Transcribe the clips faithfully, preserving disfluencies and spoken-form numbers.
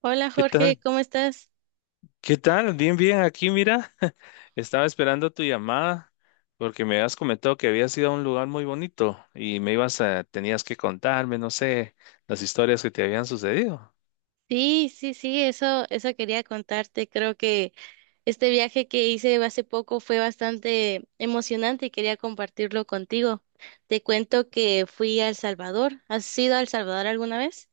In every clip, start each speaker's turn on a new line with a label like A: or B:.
A: Hola
B: ¿Qué
A: Jorge,
B: tal?
A: ¿cómo estás?
B: ¿Qué tal? Bien, bien, aquí mira, estaba esperando tu llamada porque me habías comentado que habías ido a un lugar muy bonito y me ibas a, tenías que contarme, no sé, las historias que te habían sucedido.
A: Sí, sí, sí, eso, eso quería contarte. Creo que este viaje que hice hace poco fue bastante emocionante y quería compartirlo contigo. Te cuento que fui a El Salvador. ¿Has ido a El Salvador alguna vez?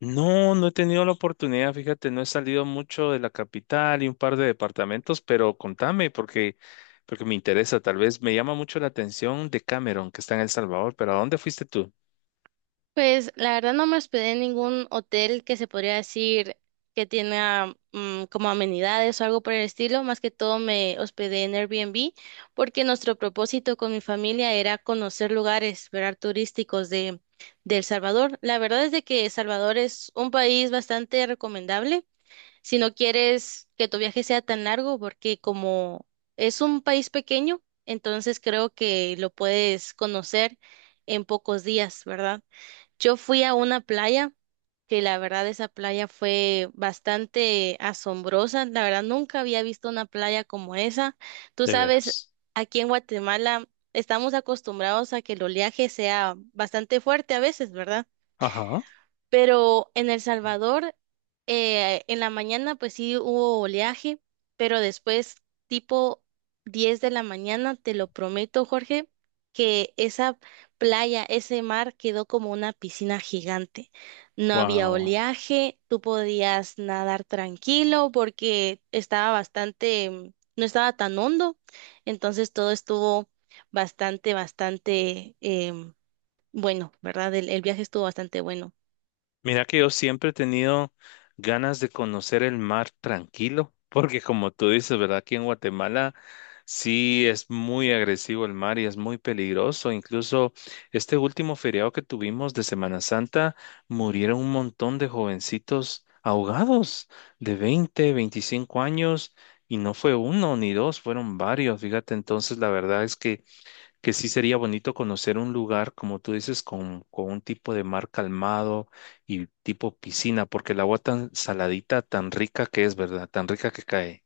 B: No, no he tenido la oportunidad, fíjate, no he salido mucho de la capital y un par de departamentos, pero contame porque, porque me interesa, tal vez me llama mucho la atención de Cameron, que está en El Salvador, pero ¿a dónde fuiste tú?
A: Pues la verdad no me hospedé en ningún hotel que se podría decir que tenga mm, como amenidades o algo por el estilo. Más que todo me hospedé en Airbnb porque nuestro propósito con mi familia era conocer lugares, ¿verdad? Turísticos de, de El Salvador. La verdad es de que El Salvador es un país bastante recomendable si no quieres que tu viaje sea tan largo porque como es un país pequeño, entonces creo que lo puedes conocer en pocos días, ¿verdad? Yo fui a una playa, que la verdad esa playa fue bastante asombrosa. La verdad nunca había visto una playa como esa. Tú
B: De
A: sabes,
B: veras.
A: aquí en Guatemala estamos acostumbrados a que el oleaje sea bastante fuerte a veces, ¿verdad?
B: Ajá.
A: Pero en El Salvador, eh, en la mañana, pues sí hubo oleaje, pero después, tipo diez de la mañana, te lo prometo, Jorge, que esa playa, ese mar quedó como una piscina gigante. No había
B: Wow.
A: oleaje, tú podías nadar tranquilo porque estaba bastante, mm, no estaba tan hondo, entonces todo estuvo bastante, bastante em, bueno, ¿verdad? el el viaje estuvo bastante bueno.
B: Mira que yo siempre he tenido ganas de conocer el mar tranquilo, porque como tú dices, ¿verdad? Aquí en Guatemala sí es muy agresivo el mar y es muy peligroso. Incluso este último feriado que tuvimos de Semana Santa, murieron un montón de jovencitos ahogados de veinte, veinticinco años y no fue uno ni dos, fueron varios. Fíjate, entonces la verdad es que que sí sería bonito conocer un lugar, como tú dices, con, con un tipo de mar calmado y tipo piscina, porque el agua tan saladita, tan rica que es, ¿verdad? Tan rica que cae.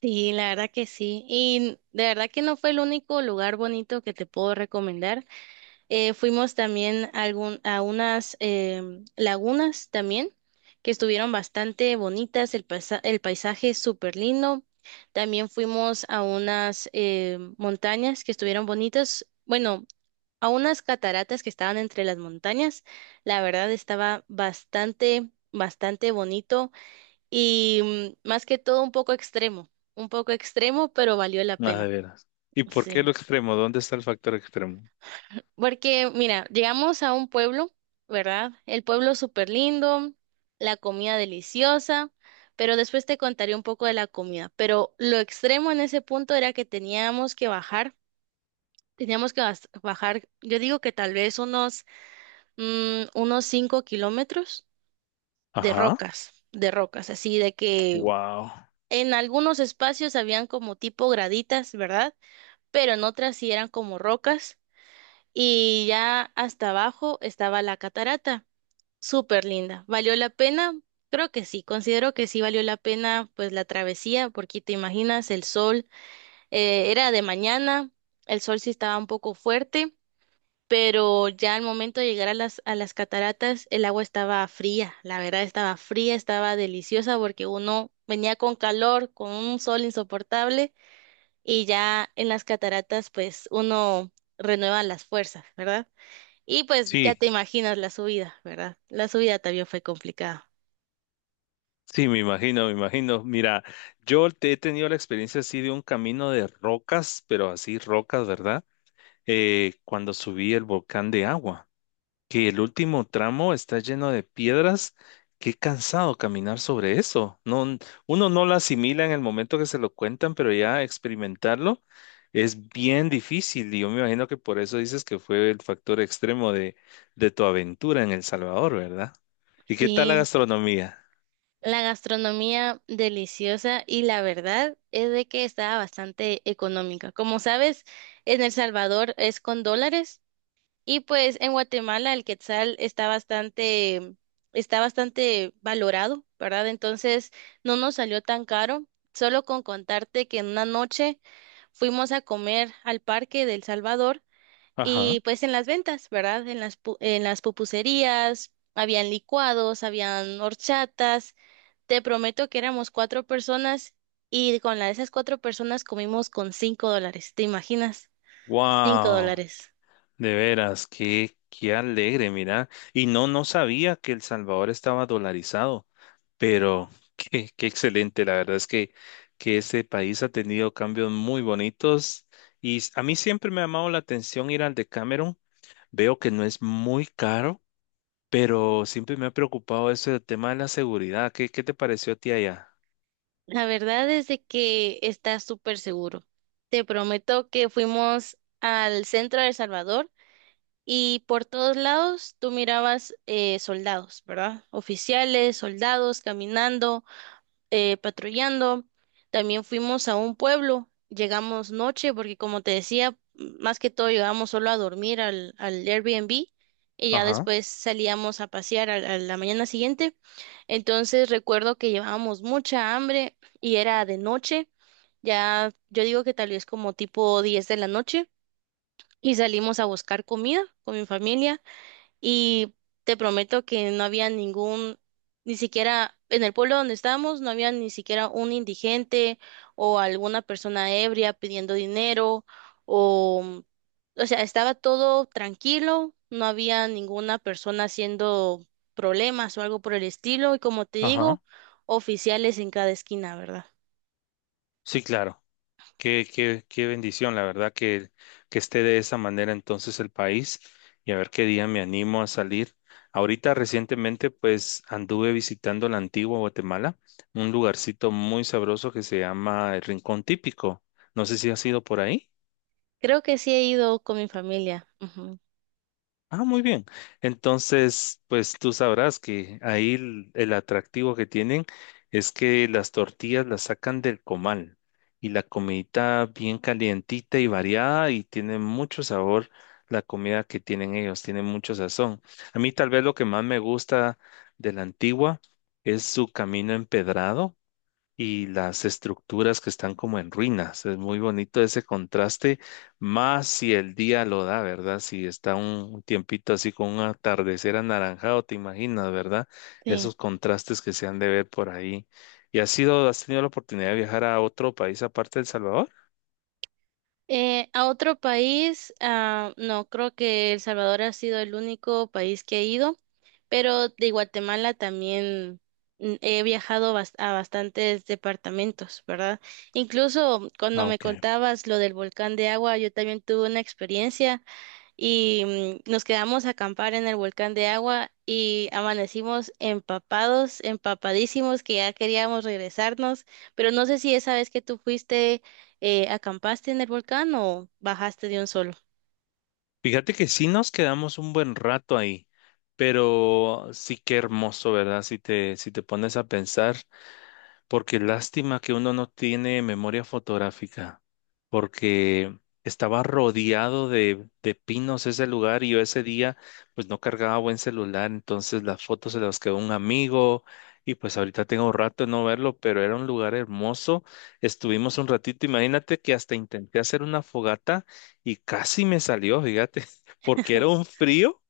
A: Sí, la verdad que sí. Y de verdad que no fue el único lugar bonito que te puedo recomendar. Eh, fuimos también a, algún, a unas em, lagunas también, que estuvieron bastante bonitas. El, paisa- el paisaje es súper lindo. También fuimos a unas em, montañas que estuvieron bonitas. Bueno, a unas cataratas que estaban entre las montañas. La verdad estaba bastante, bastante bonito y mm, más que todo un poco extremo, un poco extremo, pero valió la
B: Ah, de
A: pena.
B: veras. ¿Y por qué
A: Sí.
B: lo extremo? ¿Dónde está el factor extremo?
A: Porque, mira, llegamos a un pueblo, ¿verdad? El pueblo súper lindo, la comida deliciosa, pero después te contaré un poco de la comida. Pero lo extremo en ese punto era que teníamos que bajar, teníamos que bas- bajar, yo digo que tal vez unos, mm, unos cinco kilómetros de
B: Ajá.
A: rocas, de rocas, así de que
B: Wow.
A: en algunos espacios habían como tipo graditas, ¿verdad? Pero en otras sí eran como rocas y ya hasta abajo estaba la catarata. Súper linda. ¿Valió la pena? Creo que sí, considero que sí valió la pena pues la travesía, porque te imaginas el sol, eh, era de mañana, el sol sí estaba un poco fuerte, pero ya al momento de llegar a las, a las, cataratas el agua estaba fría, la verdad estaba fría, estaba deliciosa porque uno venía con calor, con un sol insoportable y ya en las cataratas pues uno renueva las fuerzas, ¿verdad? Y pues ya
B: Sí,
A: te imaginas la subida, ¿verdad? La subida también fue complicada.
B: sí, me imagino, me imagino. Mira, yo te- he tenido la experiencia así de un camino de rocas, pero así rocas, ¿verdad? Eh, cuando subí el volcán de agua, que el último tramo está lleno de piedras. Qué cansado caminar sobre eso. No, uno no lo asimila en el momento que se lo cuentan, pero ya experimentarlo es bien difícil. Y yo me imagino que por eso dices que fue el factor extremo de, de tu aventura en El Salvador, ¿verdad? ¿Y qué tal la
A: Sí,
B: gastronomía?
A: la gastronomía deliciosa y la verdad es de que estaba bastante económica. Como sabes, en El Salvador es con dólares. Y pues en Guatemala el quetzal está bastante, está bastante valorado, ¿verdad? Entonces no nos salió tan caro. Solo con contarte que en una noche fuimos a comer al parque del Salvador
B: Ajá.
A: y pues en las ventas, ¿verdad? En las, pu- en las pupuserías, habían licuados, habían horchatas. Te prometo que éramos cuatro personas y con la de esas cuatro personas comimos con cinco dólares. ¿Te imaginas? Cinco
B: Wow.
A: dólares.
B: De veras, qué, qué alegre, mira. Y no, no sabía que El Salvador estaba dolarizado, pero qué, qué excelente. La verdad es que, que ese país ha tenido cambios muy bonitos y s- a mí siempre me ha llamado la atención ir al de Cameron. Veo que no es muy caro, pero siempre me ha preocupado eso del tema de la seguridad. ¿Qué, qué te pareció a ti allá?
A: La verdad es de que está súper seguro. Te prometo que fuimos al centro de El Salvador y por todos lados tú mirabas eh, soldados, ¿verdad? Oficiales, soldados caminando eh, patrullando. También fuimos a un pueblo, llegamos noche porque como te decía, más que todo llegamos solo a dormir al, al Airbnb y ya
B: Ajá,
A: después salíamos a pasear al- a, la mañana siguiente. Entonces recuerdo que llevábamos mucha hambre y era de noche, ya yo digo que tal vez como tipo diez de la noche y salimos a buscar comida con mi familia. Y te prometo que no había ningún, ni siquiera en el pueblo donde estábamos, no había ni siquiera un indigente o alguna persona ebria pidiendo dinero o, o sea, estaba todo tranquilo, no había ninguna persona haciendo problemas o algo por el estilo y como te digo,
B: ajá.
A: oficiales en cada esquina, ¿verdad?
B: Sí, claro. Qué, qué, qué bendición, la verdad, que, que esté de esa manera entonces el país y a ver qué día me animo a salir. Ahorita recientemente pues anduve visitando la antigua Guatemala, un lugarcito muy sabroso que se llama el Rincón Típico. No sé si has ido por ahí.
A: Creo que sí he ido con mi familia. Ujú.
B: Ah, muy bien. Entonces, pues tú sabrás que ahí el, el atractivo que tienen es que las tortillas las sacan del comal y la comidita bien calientita y variada y tiene mucho sabor la comida que tienen ellos, tiene mucho sazón. A mí tal vez lo que más me gusta de la antigua es su camino empedrado y las estructuras que están como en ruinas. Es muy bonito ese contraste, más si el día lo da, ¿verdad? Si está un tiempito así con un atardecer anaranjado, te imaginas, ¿verdad?
A: Sí.
B: Esos contrastes que se han de ver por ahí. ¿Y has sido, has tenido la oportunidad de viajar a otro país aparte de El Salvador?
A: Eh, a otro país, ah, no, creo que El Salvador ha sido el único país que he ido, pero de Guatemala también mm, he viajado bas- a bastantes departamentos, ¿verdad? Incluso cuando
B: Ah,
A: me
B: ok.
A: contabas lo del volcán de agua, yo también tuve una experiencia y mm, nos quedamos a acampar en el volcán de agua y amanecimos empapados, empapadísimos, que ya queríamos regresarnos, pero no sé si esa vez que tú fuiste, eh, acampaste en el volcán o bajaste de un solo.
B: Fíjate que sí nos quedamos un buen rato ahí, pero sí que hermoso, ¿verdad? Si te, si te pones a pensar. Porque lástima que uno no tiene memoria fotográfica, porque estaba rodeado de, de pinos ese lugar y yo ese día pues no cargaba buen celular, entonces las fotos se las quedó un amigo y pues ahorita tengo rato de no verlo, pero era un lugar hermoso. Estuvimos un ratito, imagínate que hasta intenté hacer una fogata y casi me salió, fíjate, porque era un frío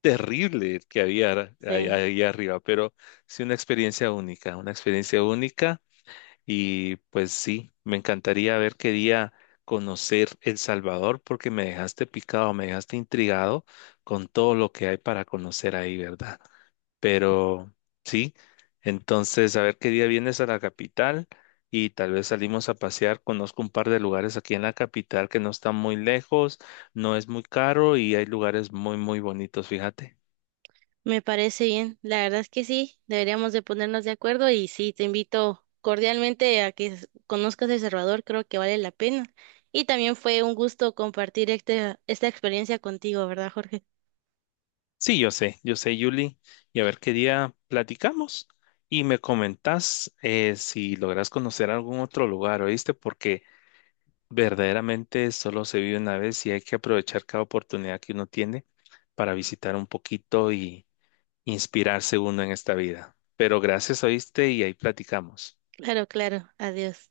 B: terrible el que había ahí
A: Sí,
B: ahí arriba, pero sí una experiencia única, una experiencia única y pues sí, me encantaría ver qué día conocer El Salvador porque me dejaste picado, me dejaste intrigado con todo lo que hay para conocer ahí, ¿verdad? Pero sí, entonces a ver qué día vienes a la capital y tal vez salimos a pasear. Conozco un par de lugares aquí en la capital que no están muy lejos, no es muy caro y hay lugares muy, muy bonitos, fíjate.
A: me parece bien, la verdad es que sí, deberíamos de ponernos de acuerdo y sí, te invito cordialmente a que s- conozcas El Salvador, creo que vale la pena. Y también fue un gusto compartir este- esta experiencia contigo, ¿verdad, Jorge?
B: Sí, yo sé, yo sé, Yuli, y a ver qué día platicamos y me comentás eh, si logras conocer algún otro lugar, ¿oíste? Porque verdaderamente solo se vive una vez y hay que aprovechar cada oportunidad que uno tiene para visitar un poquito y inspirarse uno en esta vida. Pero gracias, ¿oíste? Y ahí platicamos.
A: Claro, claro, adiós.